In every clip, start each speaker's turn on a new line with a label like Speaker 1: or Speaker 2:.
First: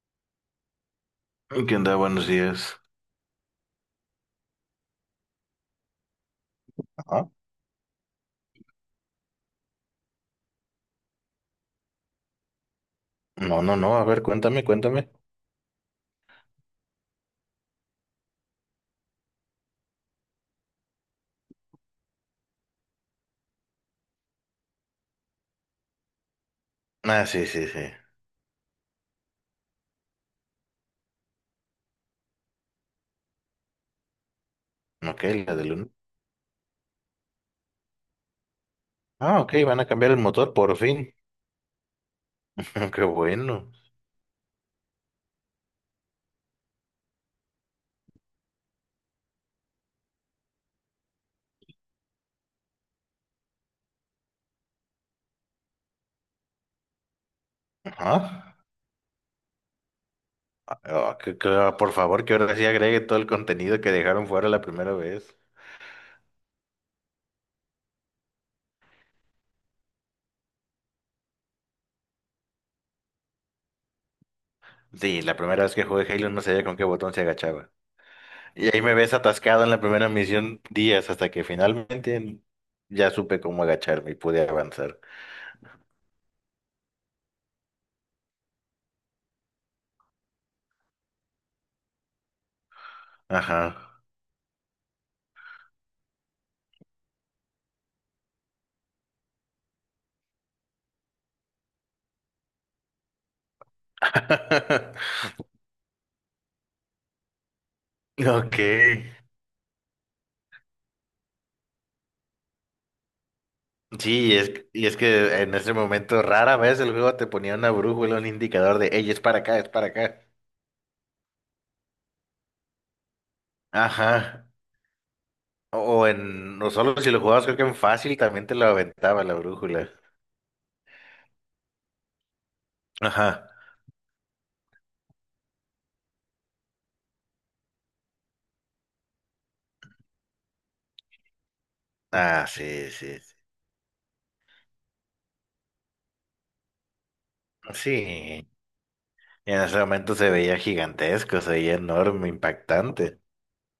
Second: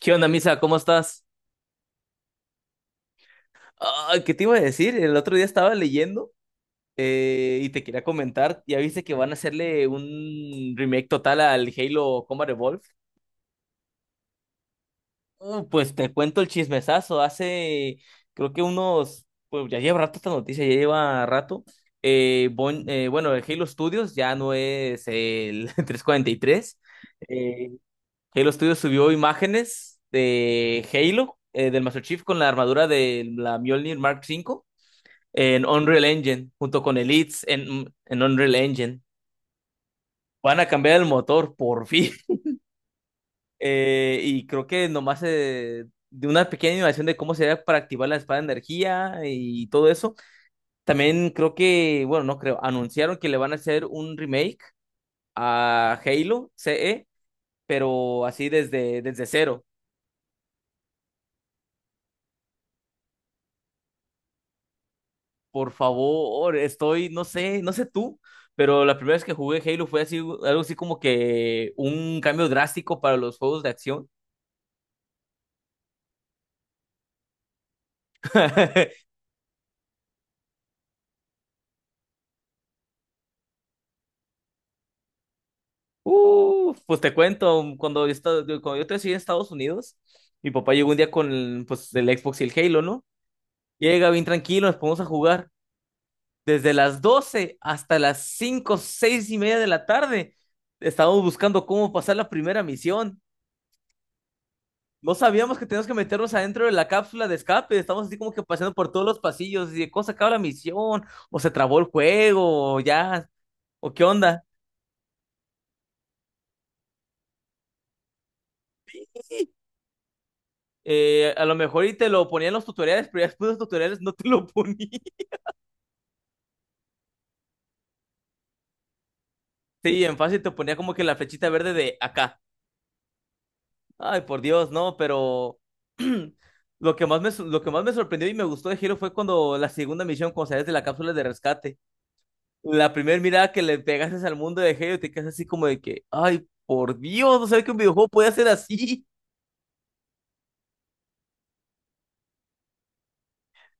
Speaker 1: ¿Qué onda, Misa? ¿Cómo estás?
Speaker 2: ¿Qué onda? Buenos días.
Speaker 1: Ay, ¿qué te iba a decir? El otro día estaba leyendo
Speaker 2: Ajá.
Speaker 1: y te quería comentar. Ya viste que van a hacerle un remake total al Halo Combat Evolved.
Speaker 2: No, a ver, cuéntame.
Speaker 1: Pues te cuento el chismesazo. Creo que unos, pues ya lleva rato esta noticia, ya lleva rato. Bueno, el Halo Studios ya no es el 343.
Speaker 2: Ah, sí, sí,
Speaker 1: Eh,
Speaker 2: sí.
Speaker 1: Halo Studios subió imágenes de Halo, del Master Chief con la armadura de la Mjolnir Mark V
Speaker 2: Ok, la
Speaker 1: en
Speaker 2: del uno.
Speaker 1: Unreal Engine, junto con Elites en Unreal Engine.
Speaker 2: Ah, ok, van a cambiar el motor
Speaker 1: Van a
Speaker 2: por
Speaker 1: cambiar el
Speaker 2: fin.
Speaker 1: motor, por fin.
Speaker 2: Qué bueno.
Speaker 1: Y creo que nomás de una pequeña innovación de cómo sería para activar la espada de energía y todo eso. También creo que, bueno, no creo, anunciaron que le van a hacer un remake a Halo CE, pero así
Speaker 2: Ajá.
Speaker 1: desde cero.
Speaker 2: Ah, por favor, que ahora sí agregue todo el contenido que dejaron fuera la primera vez.
Speaker 1: Por favor, estoy, no sé, no sé tú, pero la primera vez que jugué Halo fue así, algo así como que un cambio drástico para los juegos de acción.
Speaker 2: Sí, la primera vez que jugué Halo no sabía con qué botón se agachaba. Y ahí me ves atascado en la primera misión días hasta que finalmente ya supe cómo agacharme y pude avanzar.
Speaker 1: Pues te cuento, cuando yo estoy en Estados Unidos, mi papá llegó un día con el, pues, el Xbox y el Halo, ¿no?
Speaker 2: Ajá.
Speaker 1: Llega bien tranquilo, nos ponemos a jugar. Desde las 12 hasta las 5 6 y media de la tarde, estábamos buscando cómo pasar la primera misión. No sabíamos que teníamos que meternos adentro de la cápsula de escape. Estábamos así como que
Speaker 2: Ok.
Speaker 1: paseando por todos los pasillos. Y de cómo se acaba la misión, o se trabó el juego, o ya, o qué
Speaker 2: Sí, y
Speaker 1: onda.
Speaker 2: es, y es que en ese momento rara vez el juego te ponía una brújula, un indicador de, hey, es para acá, es para acá.
Speaker 1: A lo mejor y te lo ponía en los tutoriales, pero ya después de los tutoriales no te lo
Speaker 2: Ajá.
Speaker 1: ponía.
Speaker 2: O en, no solo si lo jugabas, creo que en fácil también te lo aventaba la brújula.
Speaker 1: Sí, en fácil te ponía como que la flechita verde de acá.
Speaker 2: Ajá.
Speaker 1: Ay, por Dios, no, pero lo que más me sorprendió y me gustó de Hero fue cuando la segunda misión, cuando sales de la cápsula de rescate,
Speaker 2: Ah, sí,
Speaker 1: la
Speaker 2: sí,
Speaker 1: primera
Speaker 2: sí.
Speaker 1: mirada que le pegaste al mundo de Hero, te quedas así como de que, ay, por Dios, no sabía que un
Speaker 2: Sí.
Speaker 1: videojuego puede hacer así.
Speaker 2: Y en ese momento se veía gigantesco, se veía enorme, impactante.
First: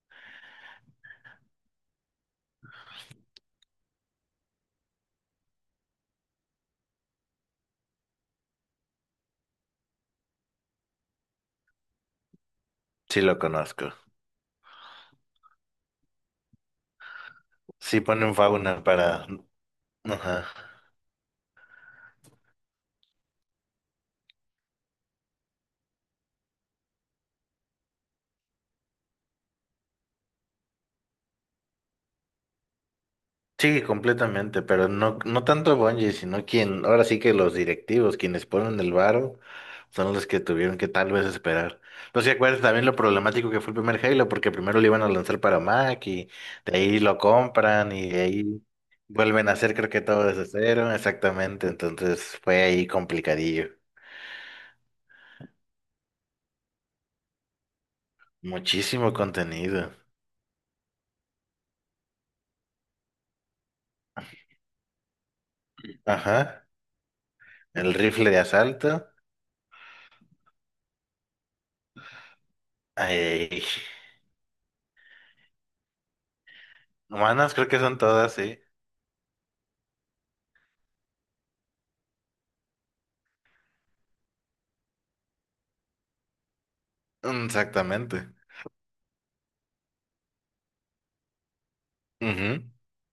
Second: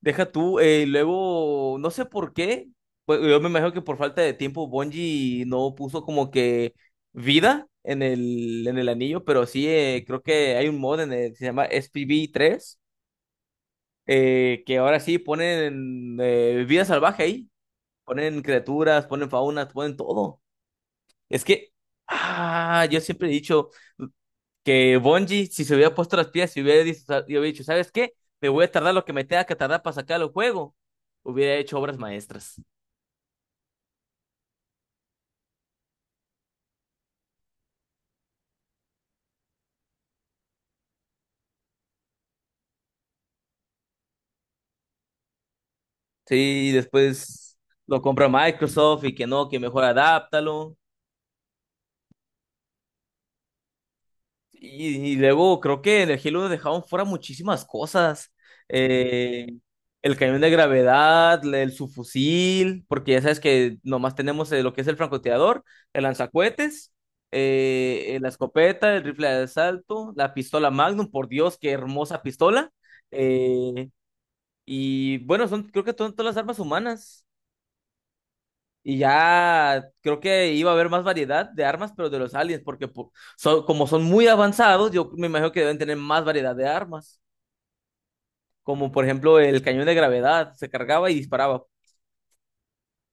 Speaker 1: Deja tú, luego, no sé por qué, pues, yo me imagino que por falta de tiempo Bungie no puso como que vida en el anillo, pero sí, creo que hay un mod en el, se llama SPV3
Speaker 2: Sí, lo conozco.
Speaker 1: , que ahora sí ponen vida salvaje ahí,
Speaker 2: Sí, ponen
Speaker 1: ponen
Speaker 2: fauna
Speaker 1: criaturas,
Speaker 2: para...
Speaker 1: ponen faunas, ponen todo.
Speaker 2: Ajá.
Speaker 1: Es que, ah, yo siempre he dicho que Bungie, si se hubiera puesto las piezas y hubiera dicho, ¿sabes qué? Me voy a tardar lo que me tenga que tardar para sacar el juego. Hubiera hecho obras maestras.
Speaker 2: Sí, completamente, pero no, no tanto Bungie, sino quien, ahora sí que los directivos, quienes ponen el varo, son los que tuvieron que tal vez esperar. No sé si acuerdas también lo problemático que fue el primer Halo, porque primero lo iban a lanzar para Mac y
Speaker 1: Sí, y
Speaker 2: de ahí lo
Speaker 1: después
Speaker 2: compran
Speaker 1: lo
Speaker 2: y de
Speaker 1: compra
Speaker 2: ahí
Speaker 1: Microsoft y que no,
Speaker 2: vuelven a
Speaker 1: que
Speaker 2: hacer
Speaker 1: mejor
Speaker 2: creo que todo desde
Speaker 1: adáptalo.
Speaker 2: cero, exactamente, entonces fue ahí complicadillo.
Speaker 1: Y luego creo que en el Halo dejaron fuera muchísimas cosas.
Speaker 2: Muchísimo
Speaker 1: Eh,
Speaker 2: contenido.
Speaker 1: el cañón de gravedad, el subfusil, porque ya sabes que nomás tenemos lo que es el francotirador, el
Speaker 2: Ajá,
Speaker 1: lanzacohetes,
Speaker 2: el
Speaker 1: la
Speaker 2: rifle de
Speaker 1: escopeta, el
Speaker 2: asalto.
Speaker 1: rifle de asalto, la pistola Magnum, por Dios, qué hermosa pistola.
Speaker 2: Ay,
Speaker 1: Eh, y bueno, son creo que son todas las armas humanas.
Speaker 2: humanas creo que son todas, sí.
Speaker 1: Y ya creo que iba a haber más variedad de armas, pero de los aliens, porque como son muy avanzados, yo me imagino que deben tener más variedad de armas,
Speaker 2: Exactamente.
Speaker 1: como por ejemplo el cañón de gravedad, se cargaba y disparaba.
Speaker 2: Ujú.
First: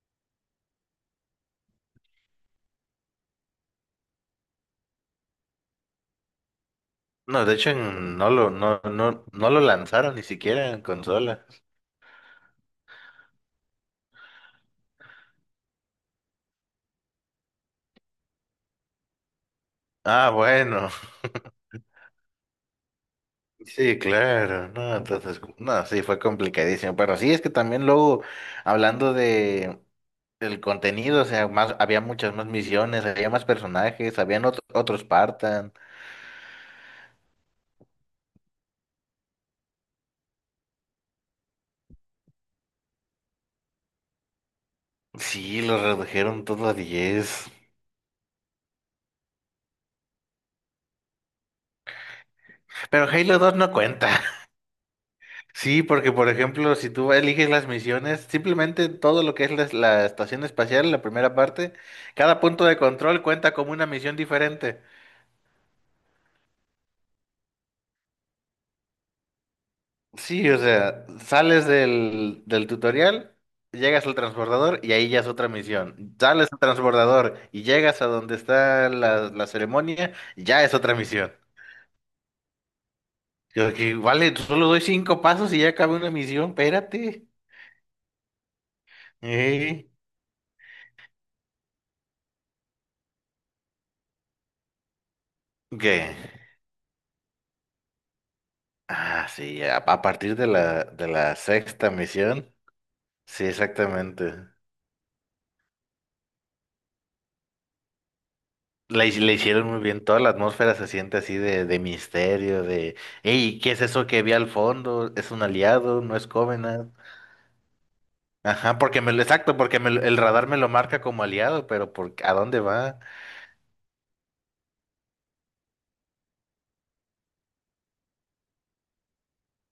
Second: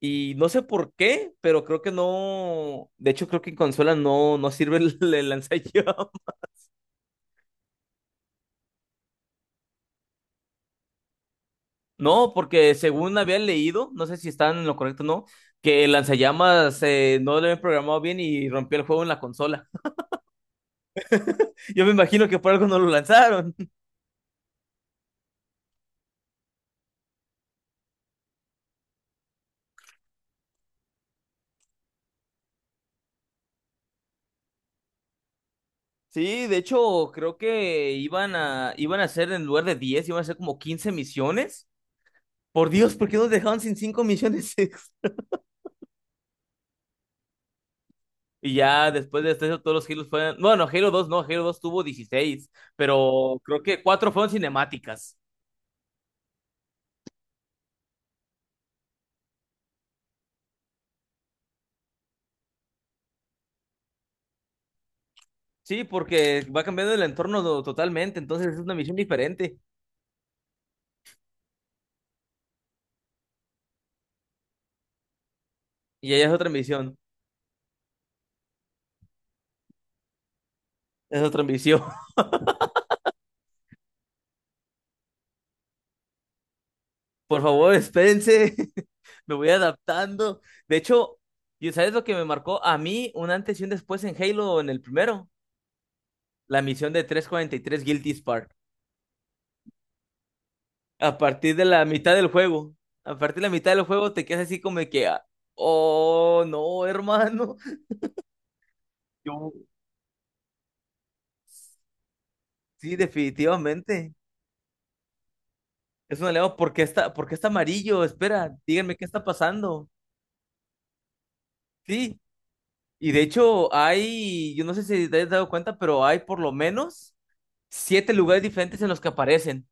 Speaker 1: Y no sé por qué, pero creo que no, de hecho creo que en consola no, no sirve el, el lanzallamas.
Speaker 2: No, de hecho no lo, no lo lanzaron ni siquiera en consola.
Speaker 1: No, porque según había leído, no sé si están en lo correcto o no, que el lanzallamas no lo habían programado bien y rompió el juego en la consola.
Speaker 2: Ah, bueno,
Speaker 1: Yo me imagino que por algo no lo lanzaron.
Speaker 2: sí, claro, no, entonces, no, sí, fue complicadísimo, pero sí, es que también luego, hablando de el contenido, o sea, más, había muchas más misiones, había más personajes, habían otros Spartan,
Speaker 1: Sí, de hecho, creo que iban a hacer en lugar de 10 iban a hacer como 15 misiones. Por Dios, ¿por qué nos dejaban sin 5 misiones extra?
Speaker 2: sí, lo redujeron todo a 10,
Speaker 1: Y ya después de esto, todos los Halo fueron. Bueno, Halo 2 no, Halo 2 tuvo 16,
Speaker 2: pero Halo
Speaker 1: pero
Speaker 2: dos
Speaker 1: creo
Speaker 2: no
Speaker 1: que 4
Speaker 2: cuenta.
Speaker 1: fueron cinemáticas.
Speaker 2: Sí, porque por ejemplo, si tú eliges las misiones, simplemente todo lo que es la estación espacial, la primera parte, cada punto de control cuenta como una misión diferente.
Speaker 1: Sí, porque va cambiando el entorno totalmente, entonces es una misión diferente.
Speaker 2: Sí, o sea, sales del tutorial, llegas al transbordador y ahí ya es otra
Speaker 1: Y
Speaker 2: misión.
Speaker 1: allá es otra
Speaker 2: Sales al
Speaker 1: misión,
Speaker 2: transbordador y llegas a donde está la ceremonia, ya es otra
Speaker 1: es
Speaker 2: misión.
Speaker 1: otra misión.
Speaker 2: Yo que, vale, solo doy cinco pasos y ya acabé una misión, espérate.
Speaker 1: Por favor, espérense, me voy
Speaker 2: Eh,
Speaker 1: adaptando. De hecho, ¿y sabes lo que me marcó a mí un antes y un después en Halo en el primero?
Speaker 2: ¿Qué?
Speaker 1: La misión de 343 Guilty Spark.
Speaker 2: Ah, sí, a partir de de
Speaker 1: A
Speaker 2: la
Speaker 1: partir de la
Speaker 2: sexta
Speaker 1: mitad del
Speaker 2: misión.
Speaker 1: juego, a partir de
Speaker 2: Sí,
Speaker 1: la mitad del juego te
Speaker 2: exactamente.
Speaker 1: quedas así como de que, ah, oh, no, hermano.
Speaker 2: Le
Speaker 1: Yo,
Speaker 2: hicieron muy bien, toda la atmósfera se siente así de misterio,
Speaker 1: sí,
Speaker 2: de, hey, ¿qué es eso
Speaker 1: definitivamente.
Speaker 2: que vi al fondo? ¿Es un aliado? ¿No
Speaker 1: Es
Speaker 2: es
Speaker 1: un aliado,
Speaker 2: Covenant?
Speaker 1: por qué está amarillo? Espera,
Speaker 2: Ajá,
Speaker 1: díganme
Speaker 2: porque
Speaker 1: qué
Speaker 2: me lo,
Speaker 1: está
Speaker 2: exacto,
Speaker 1: pasando.
Speaker 2: el radar me lo marca como aliado, pero por,
Speaker 1: Sí,
Speaker 2: ¿a dónde va?
Speaker 1: y de hecho hay, yo no sé si te has dado cuenta, pero hay por lo menos 7 lugares diferentes en los que aparecen.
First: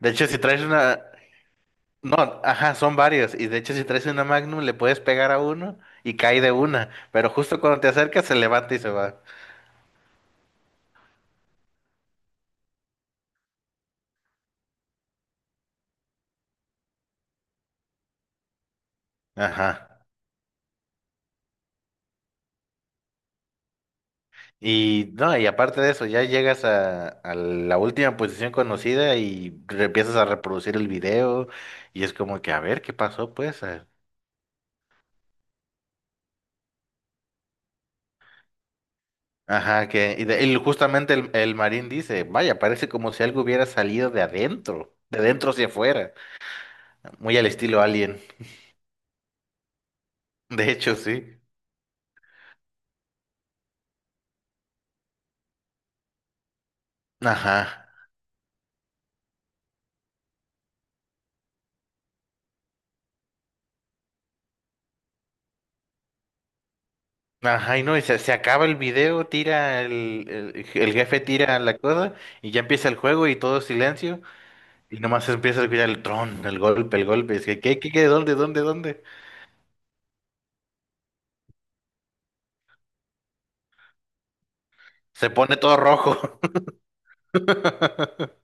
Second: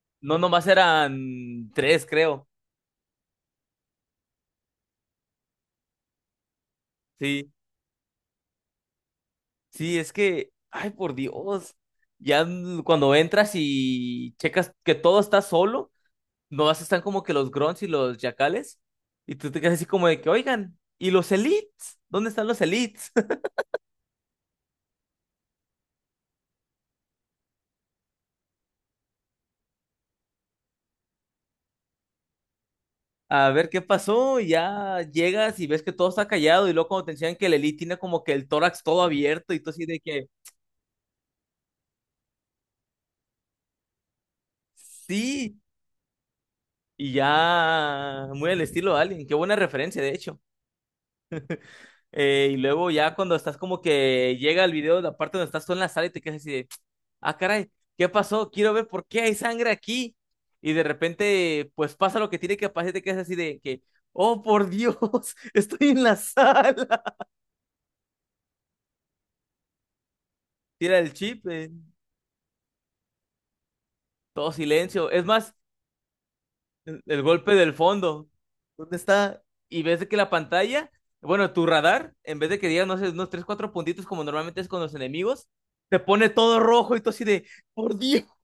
Speaker 2: De hecho,
Speaker 1: No,
Speaker 2: si traes
Speaker 1: nomás
Speaker 2: una,
Speaker 1: eran tres,
Speaker 2: no,
Speaker 1: creo.
Speaker 2: ajá, son varios, y de hecho si traes una Magnum le puedes pegar a uno y cae de una, pero
Speaker 1: Sí.
Speaker 2: justo cuando te acercas se levanta y se va.
Speaker 1: Sí, es que, ay, por Dios, ya cuando entras y checas que todo está solo, nomás están como que los grunts y los yacales, y tú te quedas así
Speaker 2: Ajá.
Speaker 1: como de que, oigan, ¿y los elites? ¿Dónde están los elites?
Speaker 2: Y no, y aparte de eso, ya llegas a la última posición conocida y empiezas a reproducir el video y es como que a ver qué pasó,
Speaker 1: A
Speaker 2: pues.
Speaker 1: ver qué
Speaker 2: a-
Speaker 1: pasó, y ya llegas y ves que todo está callado, y luego cuando te enseñan que el elite tiene como que el tórax todo abierto, y tú así
Speaker 2: Ajá,
Speaker 1: de que,
Speaker 2: y justamente el marín dice, vaya, parece como si algo hubiera salido de adentro
Speaker 1: sí,
Speaker 2: hacia afuera,
Speaker 1: y
Speaker 2: muy al estilo Alien.
Speaker 1: ya, muy al estilo de alguien, qué buena referencia, de hecho.
Speaker 2: De hecho, sí.
Speaker 1: Y luego ya cuando estás como que llega el video, la parte donde estás tú en la sala y te quedas así de, ah, caray,
Speaker 2: Ajá.
Speaker 1: ¿qué pasó? Quiero ver por qué hay sangre aquí. Y de repente, pues pasa lo que tiene que pasar y te quedas así de que, oh, por Dios, estoy en la sala.
Speaker 2: Ajá, y no, se acaba el video, tira el
Speaker 1: Tira el
Speaker 2: jefe
Speaker 1: chip,
Speaker 2: tira la cosa y ya empieza el juego y todo silencio.
Speaker 1: todo
Speaker 2: Y
Speaker 1: silencio. Es
Speaker 2: nomás
Speaker 1: más,
Speaker 2: empieza a escuchar el tron, el golpe,
Speaker 1: el
Speaker 2: el golpe. Y es
Speaker 1: golpe
Speaker 2: que,
Speaker 1: del
Speaker 2: qué?
Speaker 1: fondo. ¿Dónde
Speaker 2: Dónde?
Speaker 1: está? Y ves de que la pantalla, bueno, tu radar, en vez de que diga, no sé, unos tres, cuatro puntitos como normalmente es con los
Speaker 2: Se
Speaker 1: enemigos,
Speaker 2: pone todo
Speaker 1: te pone
Speaker 2: rojo.
Speaker 1: todo rojo y tú así de, por Dios.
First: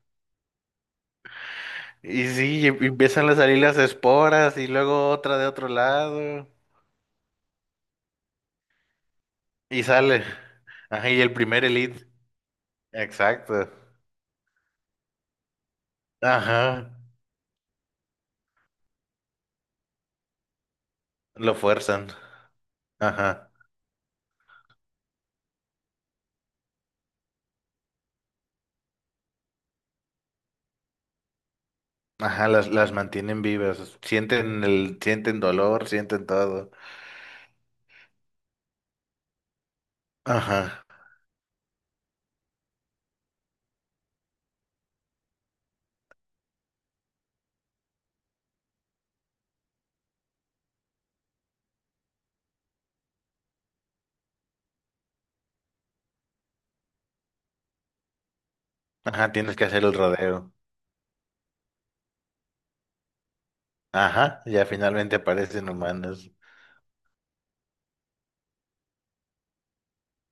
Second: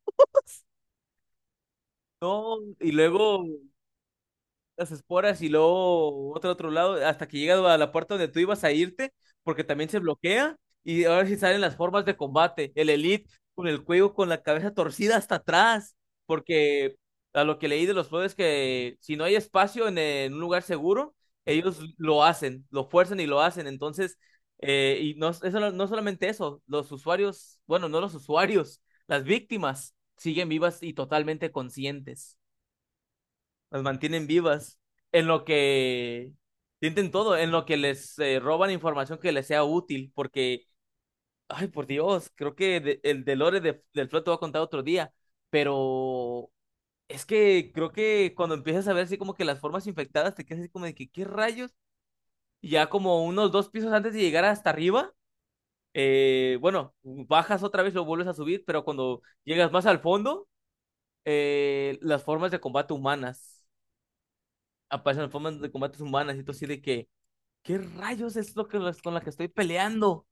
Speaker 2: Y
Speaker 1: No,
Speaker 2: sí, y
Speaker 1: y
Speaker 2: empiezan a
Speaker 1: luego
Speaker 2: salir las esporas y
Speaker 1: las
Speaker 2: luego otra
Speaker 1: esporas
Speaker 2: de
Speaker 1: y
Speaker 2: otro
Speaker 1: luego
Speaker 2: lado.
Speaker 1: otro lado, hasta que llegas a la puerta donde tú ibas a irte, porque
Speaker 2: Y
Speaker 1: también se
Speaker 2: sale.
Speaker 1: bloquea, y
Speaker 2: Ajá, y
Speaker 1: ahora
Speaker 2: el
Speaker 1: sí salen
Speaker 2: primer
Speaker 1: las formas
Speaker 2: elite.
Speaker 1: de combate, el Elite con
Speaker 2: Exacto.
Speaker 1: el cuello, con la cabeza torcida hasta atrás,
Speaker 2: Ajá.
Speaker 1: porque a lo que leí de los juegos es que si no hay espacio en un lugar seguro,
Speaker 2: Lo
Speaker 1: ellos
Speaker 2: fuerzan.
Speaker 1: lo hacen, lo fuerzan y lo
Speaker 2: Ajá.
Speaker 1: hacen, entonces, y no, eso, no solamente eso, los usuarios, bueno, no los usuarios, las víctimas siguen vivas y totalmente conscientes.
Speaker 2: Ajá, las mantienen
Speaker 1: Las
Speaker 2: vivas.
Speaker 1: mantienen
Speaker 2: Sienten
Speaker 1: vivas. En
Speaker 2: sienten
Speaker 1: lo
Speaker 2: dolor, sienten
Speaker 1: que
Speaker 2: todo.
Speaker 1: sienten todo, en lo que les roban información que les sea útil, porque,
Speaker 2: Ajá.
Speaker 1: ay, por Dios, creo que el de Lore del Flood te voy a contar otro día, pero es que creo que cuando empiezas a ver así como que las formas infectadas, te quedas así como de que, ¿qué rayos? Y ya como unos dos pisos antes de llegar hasta arriba, bueno, bajas otra vez, lo vuelves a subir, pero cuando
Speaker 2: Ajá, tienes que
Speaker 1: llegas
Speaker 2: hacer
Speaker 1: más
Speaker 2: el
Speaker 1: al fondo,
Speaker 2: rodeo.
Speaker 1: las formas de combate humanas,
Speaker 2: Ajá, ya finalmente
Speaker 1: aparecen las formas
Speaker 2: aparecen
Speaker 1: de combates
Speaker 2: humanos.
Speaker 1: humanas, y tú así de que... ¿qué rayos es lo que con la que estoy peleando?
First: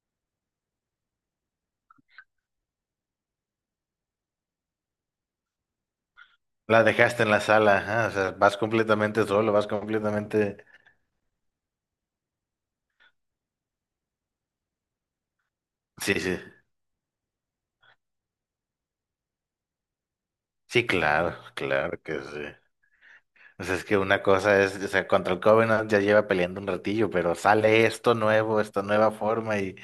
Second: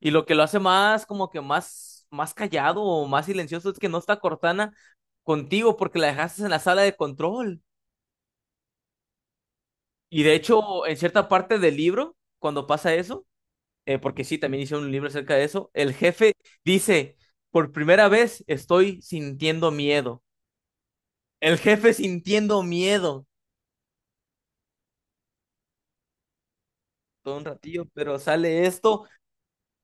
Speaker 1: Y lo que lo hace más, como que más, más callado o más silencioso es que no está Cortana contigo porque la dejaste en la sala
Speaker 2: La
Speaker 1: de
Speaker 2: dejaste en la
Speaker 1: control.
Speaker 2: sala, ajá, o sea, vas completamente solo, vas
Speaker 1: Y de
Speaker 2: completamente...
Speaker 1: hecho, en cierta parte del libro, cuando pasa eso, porque sí, también hice un libro acerca de eso, el
Speaker 2: Sí,
Speaker 1: jefe dice, por primera vez estoy sintiendo miedo.
Speaker 2: sí, claro,
Speaker 1: El jefe
Speaker 2: claro que sí.
Speaker 1: sintiendo miedo
Speaker 2: O sea, es que una cosa es, o sea, contra el Covenant ya lleva peleando un ratillo, pero
Speaker 1: todo un ratillo,
Speaker 2: sale esto
Speaker 1: pero
Speaker 2: nuevo,
Speaker 1: sale
Speaker 2: esta
Speaker 1: esto,
Speaker 2: nueva forma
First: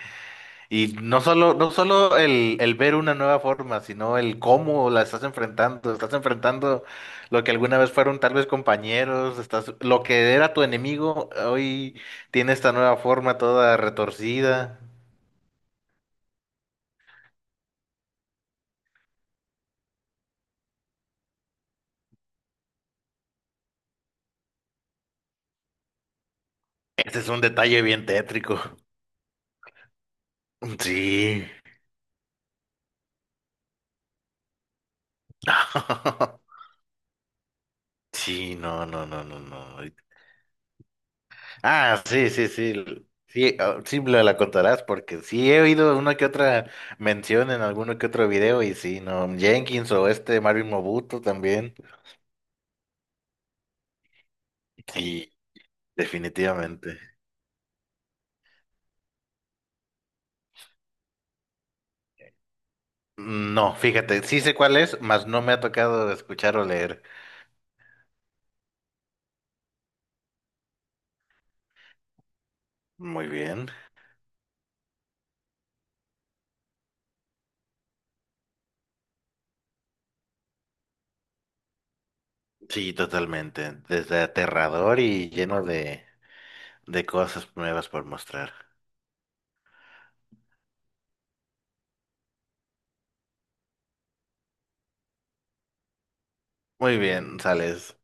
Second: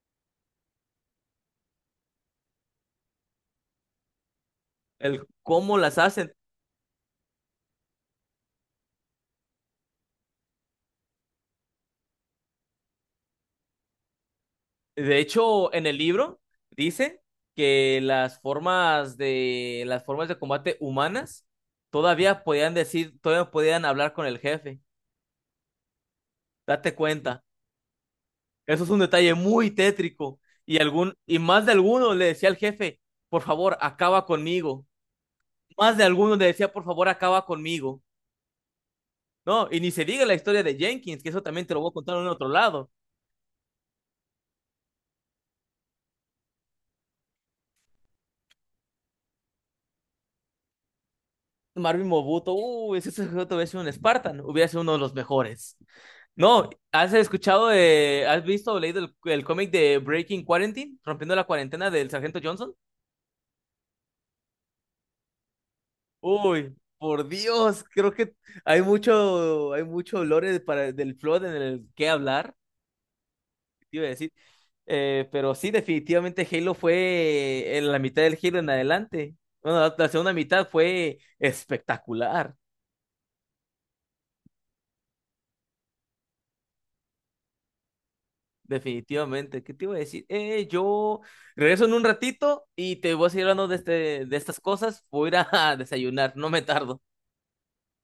Speaker 2: y no solo, el ver una nueva forma, sino el cómo la
Speaker 1: el cómo las
Speaker 2: estás
Speaker 1: hacen.
Speaker 2: enfrentando lo que alguna vez fueron tal vez compañeros, estás, lo que era tu enemigo, hoy tiene esta nueva forma toda retorcida.
Speaker 1: De hecho, en el libro dice que las formas de combate humanas todavía podían decir, todavía podían hablar con el jefe. Date
Speaker 2: Ese es un
Speaker 1: cuenta.
Speaker 2: detalle bien tétrico.
Speaker 1: Eso es un detalle muy tétrico. Y
Speaker 2: Sí.
Speaker 1: más de alguno le decía al jefe, por favor, acaba conmigo. Más de alguno le decía, por favor, acaba conmigo.
Speaker 2: Sí,
Speaker 1: No, y
Speaker 2: no.
Speaker 1: ni se diga la historia de Jenkins, que eso también te lo voy a
Speaker 2: Ah,
Speaker 1: contar en
Speaker 2: sí,
Speaker 1: otro
Speaker 2: sí,
Speaker 1: lado.
Speaker 2: sí. Sí, ah, sí me la contarás porque sí he oído una que otra mención en alguno que otro video y sí, no. Jenkins o este Marvin Mobuto también.
Speaker 1: Marvin Mobuto, uy, si ese sujeto hubiera sido un Spartan, hubiera sido uno de los
Speaker 2: Sí,
Speaker 1: mejores. No,
Speaker 2: definitivamente.
Speaker 1: ¿has escuchado de, has visto o leído el cómic de Breaking Quarantine, rompiendo la cuarentena del Sargento Johnson?
Speaker 2: No, fíjate, sí sé cuál es, mas no me ha tocado escuchar o
Speaker 1: Uy,
Speaker 2: leer.
Speaker 1: por Dios, creo que hay mucho lore para, del Flood en el que hablar,
Speaker 2: Muy bien.
Speaker 1: te iba a decir. Pero sí, definitivamente Halo fue en la mitad del Halo en adelante. Bueno, la segunda mitad fue espectacular.
Speaker 2: Sí, totalmente. Desde aterrador y lleno de cosas nuevas por mostrar.
Speaker 1: Definitivamente, ¿qué te iba a decir? Yo regreso en un ratito y te voy a seguir hablando de, este, de estas cosas. Voy a ir a desayunar, no me
Speaker 2: Muy
Speaker 1: tardo.
Speaker 2: bien, sales.